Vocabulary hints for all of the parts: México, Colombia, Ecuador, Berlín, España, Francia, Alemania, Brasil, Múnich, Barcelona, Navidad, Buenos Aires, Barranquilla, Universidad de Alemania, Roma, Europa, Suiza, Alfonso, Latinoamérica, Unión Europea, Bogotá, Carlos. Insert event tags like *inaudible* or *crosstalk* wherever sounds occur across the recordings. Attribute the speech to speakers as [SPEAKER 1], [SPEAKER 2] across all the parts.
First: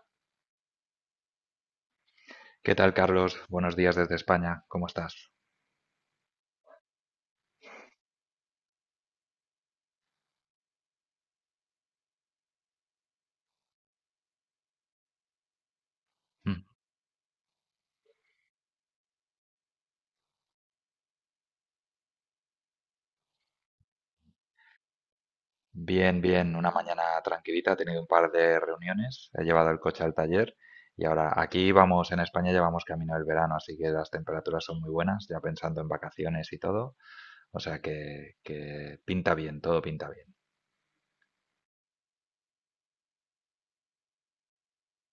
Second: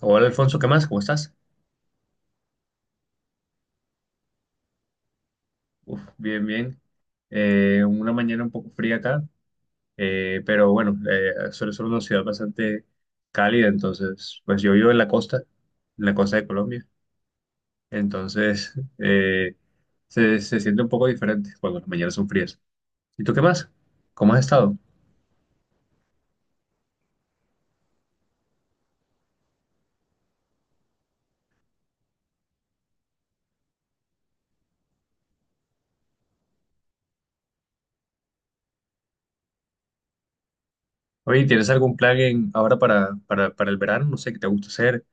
[SPEAKER 1] Hola Alfonso, ¿qué más? ¿Cómo estás?
[SPEAKER 2] ¿Qué tal, Carlos? Buenos días desde España. ¿Cómo estás?
[SPEAKER 1] Uf, bien, bien. Una mañana un poco fría acá, pero bueno, suele ser una ciudad bastante cálida. Entonces, pues yo vivo en la costa de
[SPEAKER 2] Mm.
[SPEAKER 1] Colombia. Entonces, eh, se siente un poco diferente cuando las mañanas son frías. ¿Y tú qué más? ¿Cómo has estado?
[SPEAKER 2] Bien, bien. Una mañana tranquilita. He tenido un par de reuniones. He llevado el coche al taller. Y ahora aquí vamos, en España ya vamos camino del verano, así que las temperaturas son muy buenas, ya pensando en vacaciones y todo. O sea que pinta bien, todo pinta bien.
[SPEAKER 1] Oye, ¿tienes algún plan ahora para, para el verano? No sé, ¿qué te gusta hacer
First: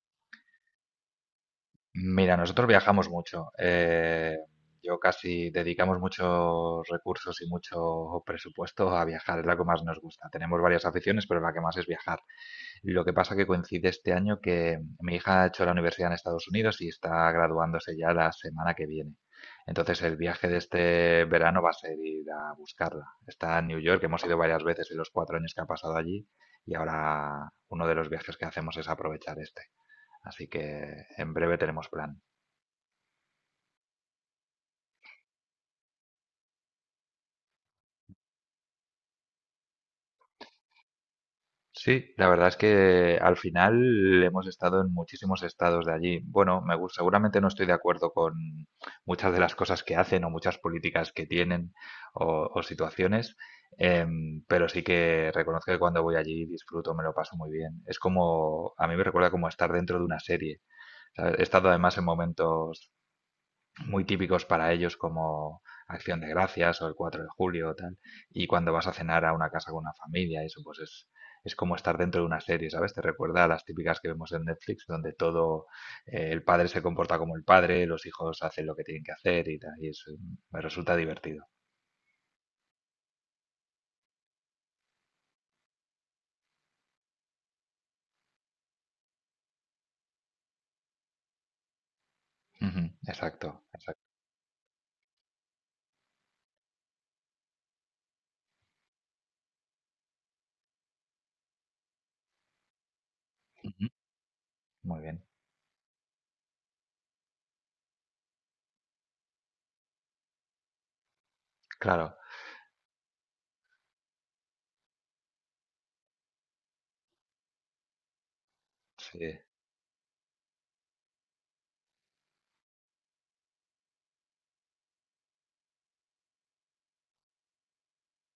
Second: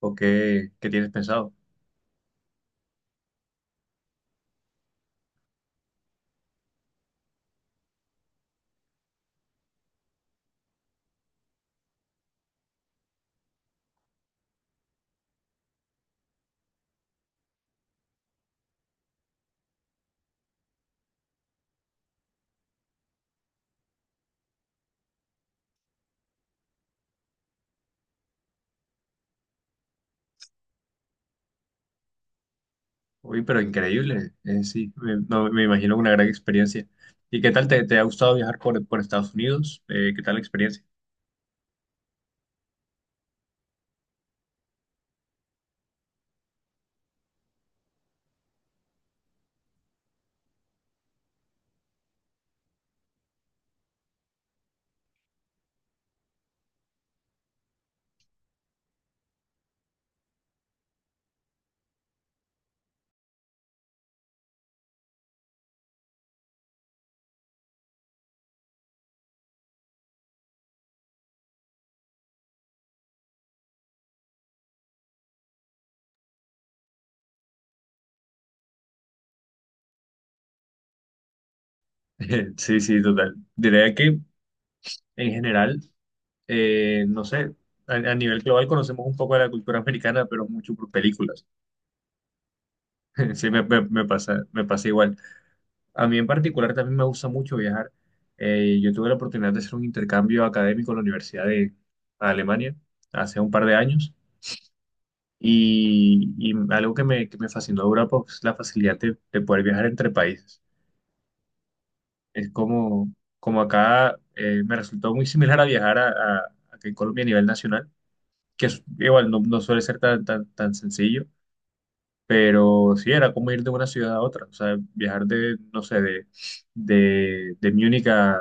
[SPEAKER 1] o qué tienes pensado?
[SPEAKER 2] Mira, nosotros viajamos mucho. Yo casi dedicamos muchos recursos y mucho presupuesto a viajar, es la que más nos gusta. Tenemos varias aficiones, pero la que más es viajar. Lo que pasa que coincide este año que mi hija ha hecho la universidad en Estados Unidos y está graduándose ya la semana que viene. Entonces el viaje de este verano va a ser ir a buscarla. Está en New York, hemos ido varias veces en los cuatro años que ha pasado allí y ahora uno de los viajes que hacemos es aprovechar este. Así que en breve tenemos plan.
[SPEAKER 1] Uy, pero increíble. Sí, no, me imagino una gran experiencia. ¿Y qué tal te ha gustado viajar por Estados Unidos? ¿Qué tal la experiencia?
[SPEAKER 2] Sí, la verdad es que al final hemos estado en muchísimos estados de allí. Bueno, me gus- seguramente no estoy de acuerdo con muchas de las cosas que hacen o muchas políticas que tienen o situaciones, pero sí que reconozco que cuando voy allí disfruto, me lo paso muy bien. Es como, a mí me recuerda como estar dentro de una serie. ¿Sabes? He estado además en momentos muy típicos para ellos como Acción de Gracias o el 4 de julio o tal. Y cuando vas a cenar a una casa con una familia, eso pues es es como estar dentro de una serie, ¿sabes? Te recuerda a las típicas que vemos en Netflix, donde todo, el padre se comporta como el padre, los hijos hacen lo que tienen que hacer y tal. Y eso me resulta divertido.
[SPEAKER 1] *laughs* Sí, sí, total. Diría que en general, no sé, a nivel global conocemos un poco de la cultura americana, pero mucho por películas.
[SPEAKER 2] Ujú,
[SPEAKER 1] *laughs* Sí,
[SPEAKER 2] exacto, exacto.
[SPEAKER 1] me pasa igual. A mí en particular también me gusta mucho viajar. Yo tuve la oportunidad de hacer un intercambio académico en la Universidad de Alemania hace un par de
[SPEAKER 2] Ujú.
[SPEAKER 1] años.
[SPEAKER 2] Muy bien.
[SPEAKER 1] Y algo que me fascinó de Europa es la facilidad de poder viajar entre países.
[SPEAKER 2] Claro,
[SPEAKER 1] Es como, Como acá, me resultó muy similar a viajar aquí en Colombia a nivel nacional, igual no,
[SPEAKER 2] sí.
[SPEAKER 1] no suele ser tan sencillo, pero sí era como ir de una ciudad a otra. O sea, viajar no sé, de Múnich a,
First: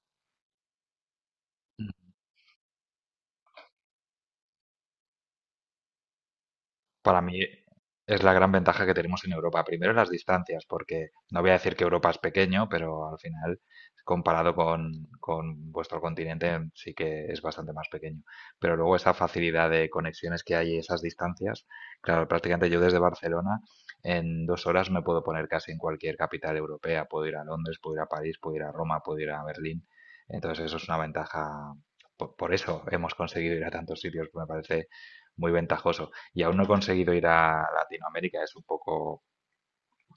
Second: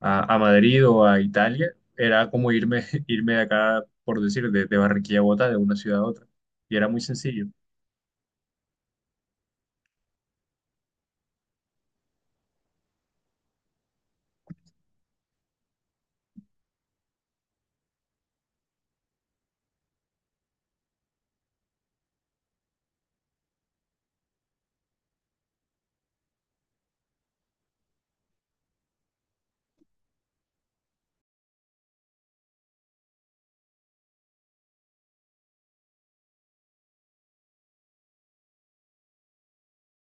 [SPEAKER 1] a, a Madrid o a Italia era como *laughs* irme de acá, por decir, de Barranquilla a Bogotá, de una ciudad a otra. Y era muy
[SPEAKER 2] Para mí
[SPEAKER 1] sencillo.
[SPEAKER 2] es la gran ventaja que tenemos en Europa. Primero, las distancias, porque no voy a decir que Europa es pequeño, pero al final, comparado con vuestro continente, sí que es bastante más pequeño. Pero luego esa facilidad de conexiones que hay y esas distancias, claro, prácticamente yo desde Barcelona en dos horas me puedo poner casi en cualquier capital europea. Puedo ir a Londres, puedo ir a París, puedo ir a Roma, puedo ir a Berlín. Entonces eso es una ventaja. Por eso hemos conseguido ir a tantos sitios, me parece muy ventajoso y aún no he conseguido ir a Latinoamérica, es un poco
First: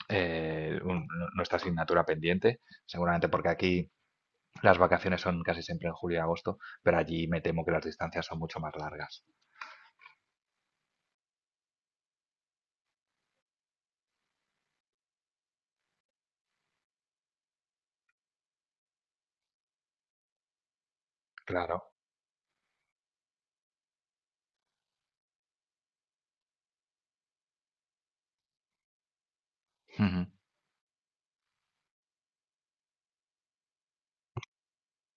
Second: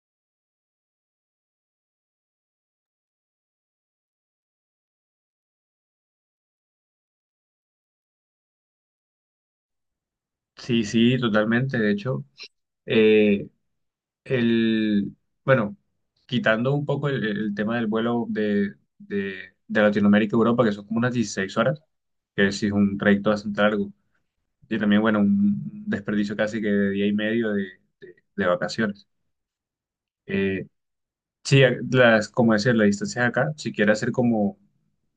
[SPEAKER 2] no, nuestra asignatura pendiente, seguramente porque aquí las vacaciones son casi siempre en julio y agosto, pero allí me temo que las distancias son mucho más largas.
[SPEAKER 1] Sí, sí, totalmente. De hecho, eh, el, bueno, quitando un poco el tema del vuelo de Latinoamérica a Europa, que son como unas dieciséis
[SPEAKER 2] Claro,
[SPEAKER 1] horas, que sí es un trayecto bastante largo, y también, bueno, un desperdicio casi que de día y medio de vacaciones.
[SPEAKER 2] ujú,
[SPEAKER 1] Eh, sí, como decía, las distancias acá, si quieres hacer como,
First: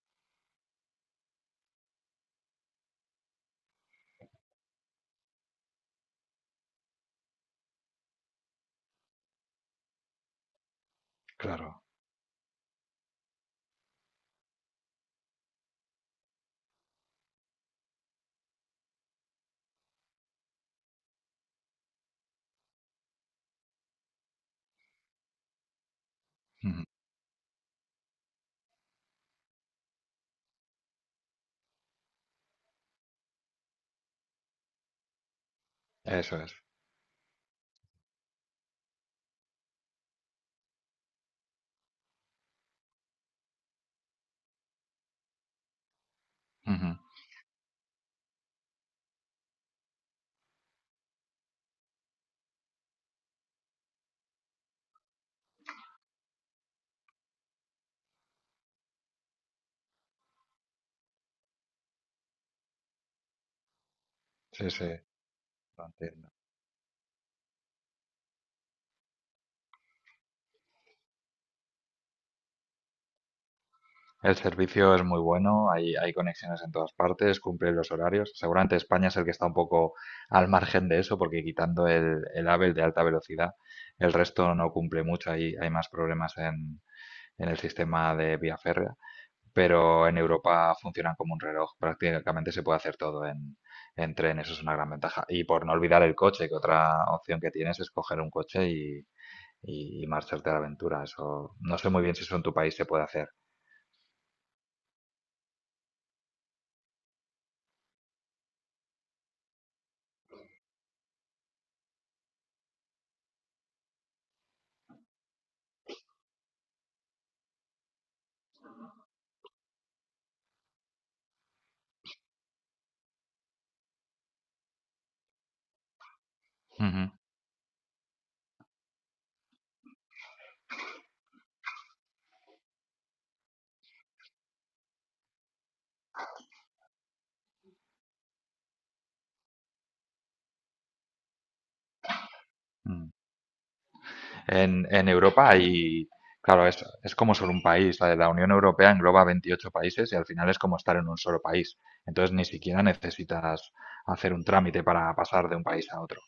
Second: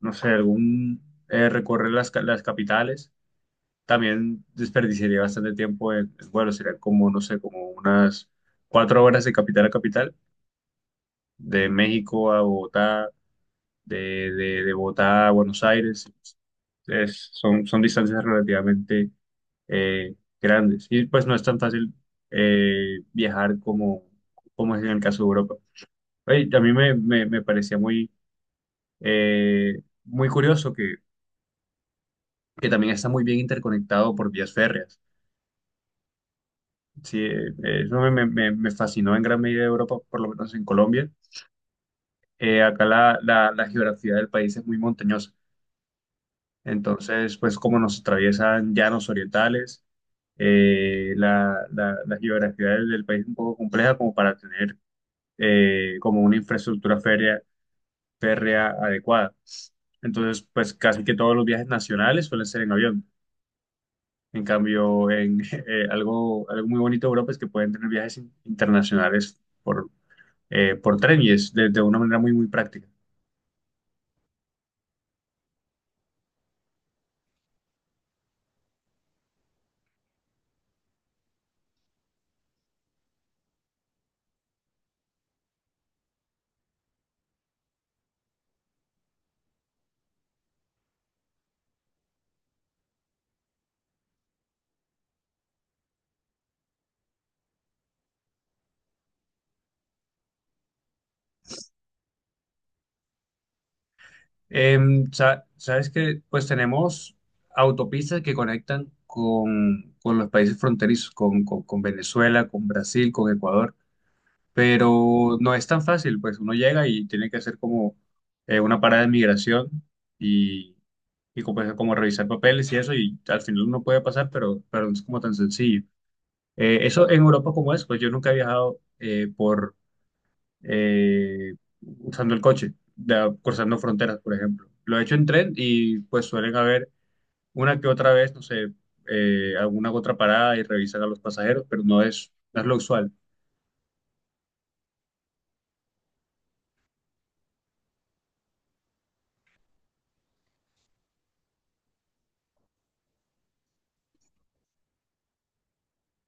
[SPEAKER 1] no sé, recorrer las capitales también desperdiciaría bastante tiempo en vuelo, serían como, no sé, como unas 4 horas de capital a capital, de
[SPEAKER 2] claro,
[SPEAKER 1] México a Bogotá, de, de Bogotá a Buenos Aires, son distancias relativamente eh, grandes, y pues no es tan fácil viajar como, como es en el caso de Europa. Oye, a mí
[SPEAKER 2] ujú,
[SPEAKER 1] me parecía eh, muy curioso que también está muy bien interconectado por vías férreas.
[SPEAKER 2] eso es.
[SPEAKER 1] Sí, eso me fascinó en gran medida de Europa, por lo menos en Colombia. Acá la geografía del país es muy montañosa.
[SPEAKER 2] Ujú,
[SPEAKER 1] Entonces, pues como nos atraviesan llanos orientales, la geografía del país es un poco compleja como para tener como una infraestructura férrea adecuada. Entonces, pues casi que todos los viajes nacionales suelen ser en avión. En
[SPEAKER 2] sí, sí,
[SPEAKER 1] cambio, en *laughs*
[SPEAKER 2] lo entiendo.
[SPEAKER 1] algo muy bonito de Europa es que pueden tener viajes internacionales por tren, y es de una manera muy, muy práctica.
[SPEAKER 2] El servicio es muy bueno, hay conexiones en todas partes, cumple los horarios. Seguramente España es el que está un poco al margen de eso, porque quitando el AVE, el de alta velocidad, el resto no cumple mucho. Hay más problemas en el sistema de vía férrea, pero en Europa funcionan como un reloj. Prácticamente se puede hacer todo en tren, eso es una gran ventaja. Y por no olvidar el coche, que otra opción que tienes es coger un coche y marcharte a la aventura. Eso no sé muy bien si eso en tu país se puede hacer.
[SPEAKER 1] Sabes que pues tenemos autopistas que conectan con los países fronterizos, con Venezuela, con Brasil, con Ecuador, pero no es tan fácil. Pues uno llega y tiene que hacer como una parada de migración y, y como, pues, como revisar papeles y eso, y al final uno puede pasar, pero no es como tan sencillo. Eso
[SPEAKER 2] Ujú.
[SPEAKER 1] en Europa como es, pues yo nunca he viajado por eh, usando el coche, cruzando fronteras, por ejemplo. Lo he hecho en tren, y pues suelen haber una que otra vez, no sé, alguna que otra parada, y revisan a los pasajeros, pero no es lo
[SPEAKER 2] Ujú.
[SPEAKER 1] usual.
[SPEAKER 2] En en Europa y, claro, es como solo un país. La de la Unión Europea engloba 28 países y al final es como estar en un solo país. Entonces ni siquiera necesitas hacer un trámite para pasar de un país a otro.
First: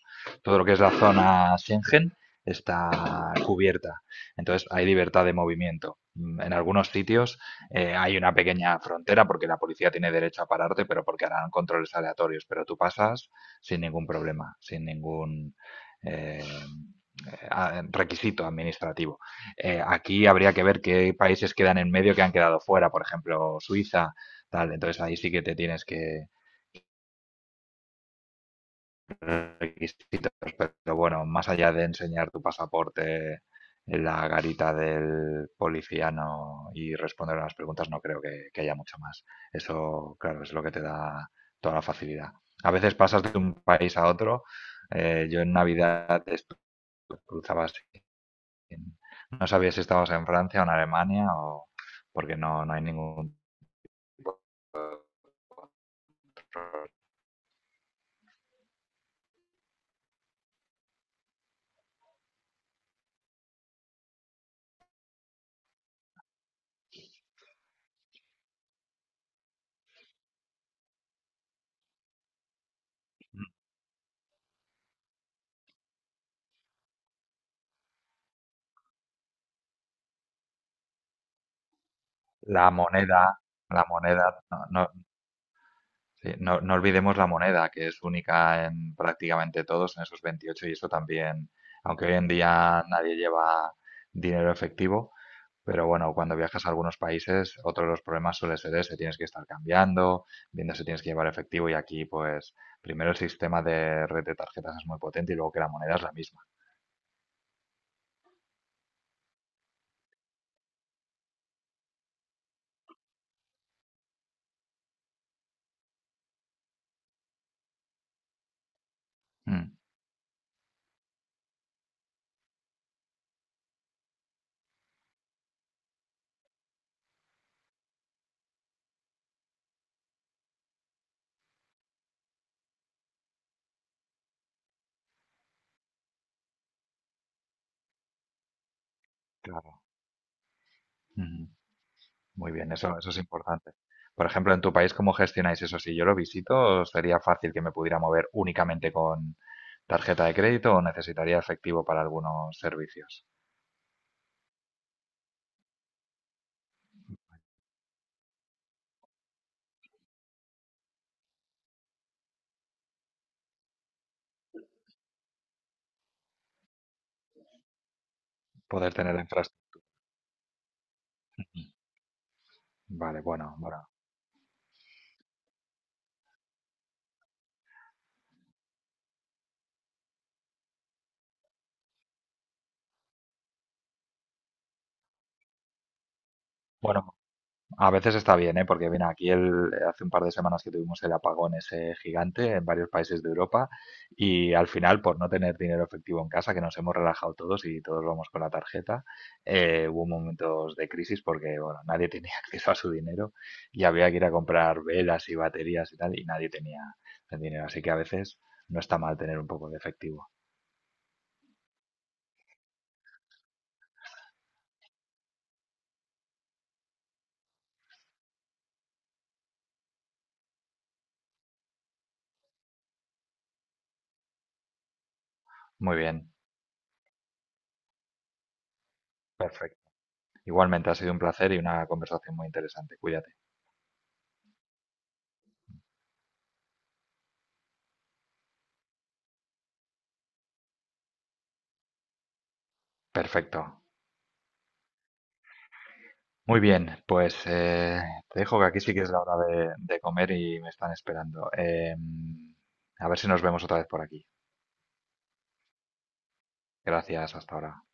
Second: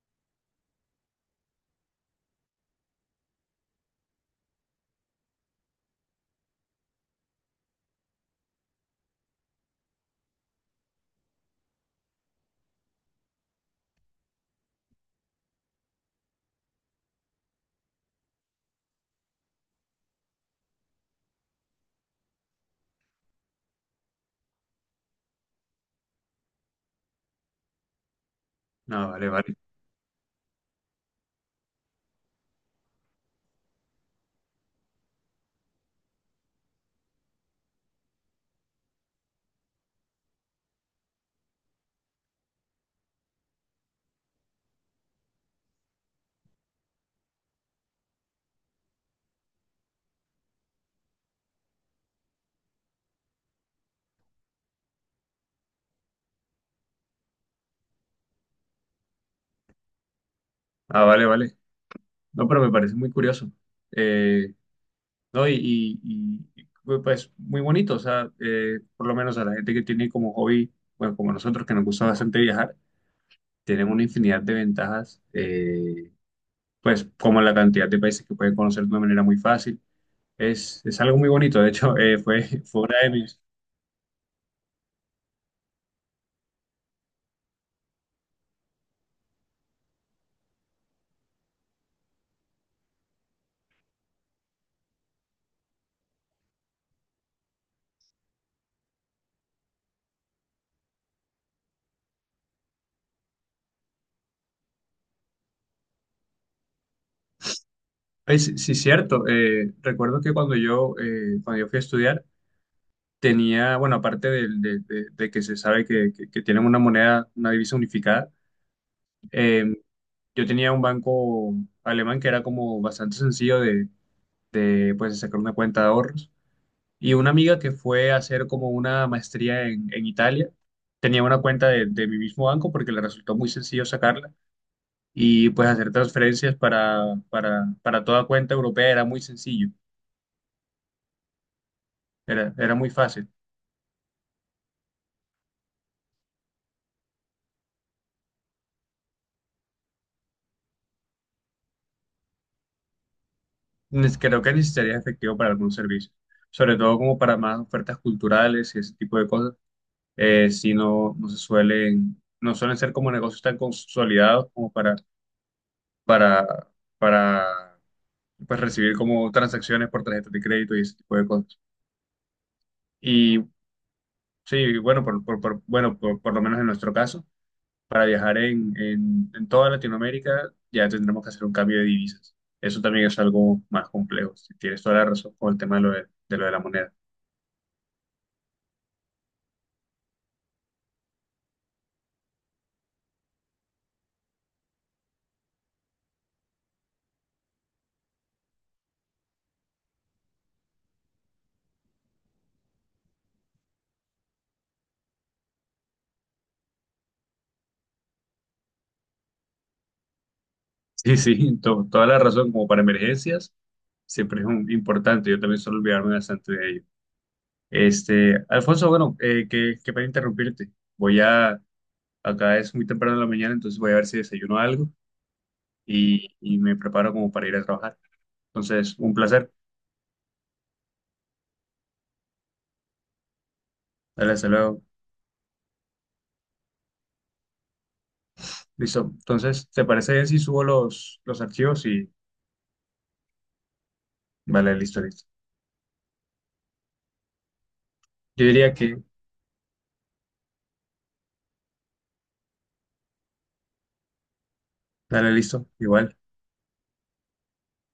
[SPEAKER 2] Todo lo que es la zona Schengen está cubierta. Entonces hay libertad de movimiento. Mm. En algunos sitios hay una pequeña frontera porque la policía tiene derecho a pararte, pero porque harán controles aleatorios. Pero tú pasas sin ningún problema, sin ningún eh, requisito administrativo. Aquí habría que ver qué países quedan en medio que han quedado fuera, por ejemplo, Suiza, tal. Entonces ahí sí que te tienes que
[SPEAKER 1] Ah, vale, vale.
[SPEAKER 2] requisitos, pero bueno, más allá de enseñar tu pasaporte en la garita del policía no y responder a las preguntas, no creo que haya mucho más. Eso, claro, es lo que te da toda la facilidad. A veces pasas de un país a otro. Yo en Navidad cruzaba así no sabía si estabas en Francia o en Alemania o porque no hay ningún tipo de control.
[SPEAKER 1] Ah, vale, vale. No, pero me parece muy curioso. Eh, no, y, pues muy bonito, o sea, por lo menos a la gente que tiene como hobby, bueno, como nosotros, que nos gusta bastante viajar, tienen una infinidad de ventajas. Pues como la cantidad de países que pueden conocer de una manera muy fácil, es algo muy bonito. De hecho, *laughs*
[SPEAKER 2] La
[SPEAKER 1] fue una de
[SPEAKER 2] moneda,
[SPEAKER 1] mis...
[SPEAKER 2] la moneda, no, no, sí, no- No olvidemos la moneda, que es única en prácticamente todos, en esos 28 y eso también, aunque hoy en día nadie lleva dinero efectivo, pero bueno, cuando viajas a algunos países, otro de los problemas suele ser ese, tienes que estar cambiando, viendo si tienes que llevar efectivo, y aquí pues primero el sistema de red de tarjetas es muy potente y luego que la moneda es la misma.
[SPEAKER 1] Pues sí, cierto. Recuerdo que cuando yo fui a estudiar, tenía, bueno, aparte de que se sabe que tienen una moneda, una divisa unificada, eh,
[SPEAKER 2] Mm.
[SPEAKER 1] yo tenía un banco alemán que era como bastante sencillo pues, de sacar una cuenta de ahorros. Y una amiga que fue a hacer como una maestría en Italia tenía una cuenta de mi mismo banco, porque le resultó muy sencillo sacarla, y pues hacer transferencias para toda cuenta europea era muy sencillo,
[SPEAKER 2] Claro. Ujú. Muy
[SPEAKER 1] era,
[SPEAKER 2] bien,
[SPEAKER 1] era muy
[SPEAKER 2] eso es
[SPEAKER 1] fácil.
[SPEAKER 2] importante. Por ejemplo, en tu país, ¿cómo gestionáis eso? Si yo lo visito, ¿sería fácil que me pudiera mover únicamente con tarjeta de crédito o necesitaría efectivo para algunos servicios?
[SPEAKER 1] Creo que necesitarías efectivo para algunos servicios, sobre todo como para más ofertas culturales y ese tipo de cosas. Si no suelen ser como negocios tan consolidados como para, para pues,
[SPEAKER 2] Poder
[SPEAKER 1] recibir
[SPEAKER 2] tener
[SPEAKER 1] como
[SPEAKER 2] infraestructura.
[SPEAKER 1] transacciones por tarjetas de crédito y ese tipo de cosas.
[SPEAKER 2] Vale,
[SPEAKER 1] Y
[SPEAKER 2] bueno, bueno.
[SPEAKER 1] sí, bueno, por lo menos en nuestro caso, para viajar en toda Latinoamérica, ya tendremos que hacer un cambio de divisas. Eso también es algo más complejo. Si tienes toda la razón con el tema de lo de la moneda. *laughs*
[SPEAKER 2] Bueno, a veces está bien, ¿eh? Porque mira, aquí el, hace un par de semanas que tuvimos el apagón ese gigante en varios países de Europa y al final, por no tener dinero efectivo en casa, que nos hemos relajado todos y todos vamos con la tarjeta, hubo momentos de crisis porque, bueno, nadie tenía *laughs* acceso a su dinero y había que ir a comprar velas y baterías y tal y nadie tenía el dinero. Así que a veces no está mal tener un poco de efectivo.
[SPEAKER 1] Sí, sí, toda la razón. Como para emergencias, siempre es importante. Yo también suelo olvidarme bastante de ello. Este, Alfonso, bueno, que para interrumpirte. Voy a, Acá es muy temprano en la mañana, entonces voy a ver si desayuno algo,
[SPEAKER 2] Muy bien,
[SPEAKER 1] y me preparo como para ir a trabajar. Entonces, un placer.
[SPEAKER 2] perfecto. Igualmente ha sido un placer y una conversación muy interesante. Cuídate.
[SPEAKER 1] Dale, hasta luego. Listo. Entonces, ¿te parece bien si subo los archivos? Y
[SPEAKER 2] Perfecto.
[SPEAKER 1] vale, listo, listo.
[SPEAKER 2] Muy bien, pues te
[SPEAKER 1] Yo
[SPEAKER 2] dejo que
[SPEAKER 1] diría
[SPEAKER 2] aquí sí
[SPEAKER 1] que,
[SPEAKER 2] que es la hora de comer y me están esperando. Em, a ver si nos vemos otra vez por aquí.
[SPEAKER 1] dale, listo, igual.
[SPEAKER 2] Gracias, hasta ahora.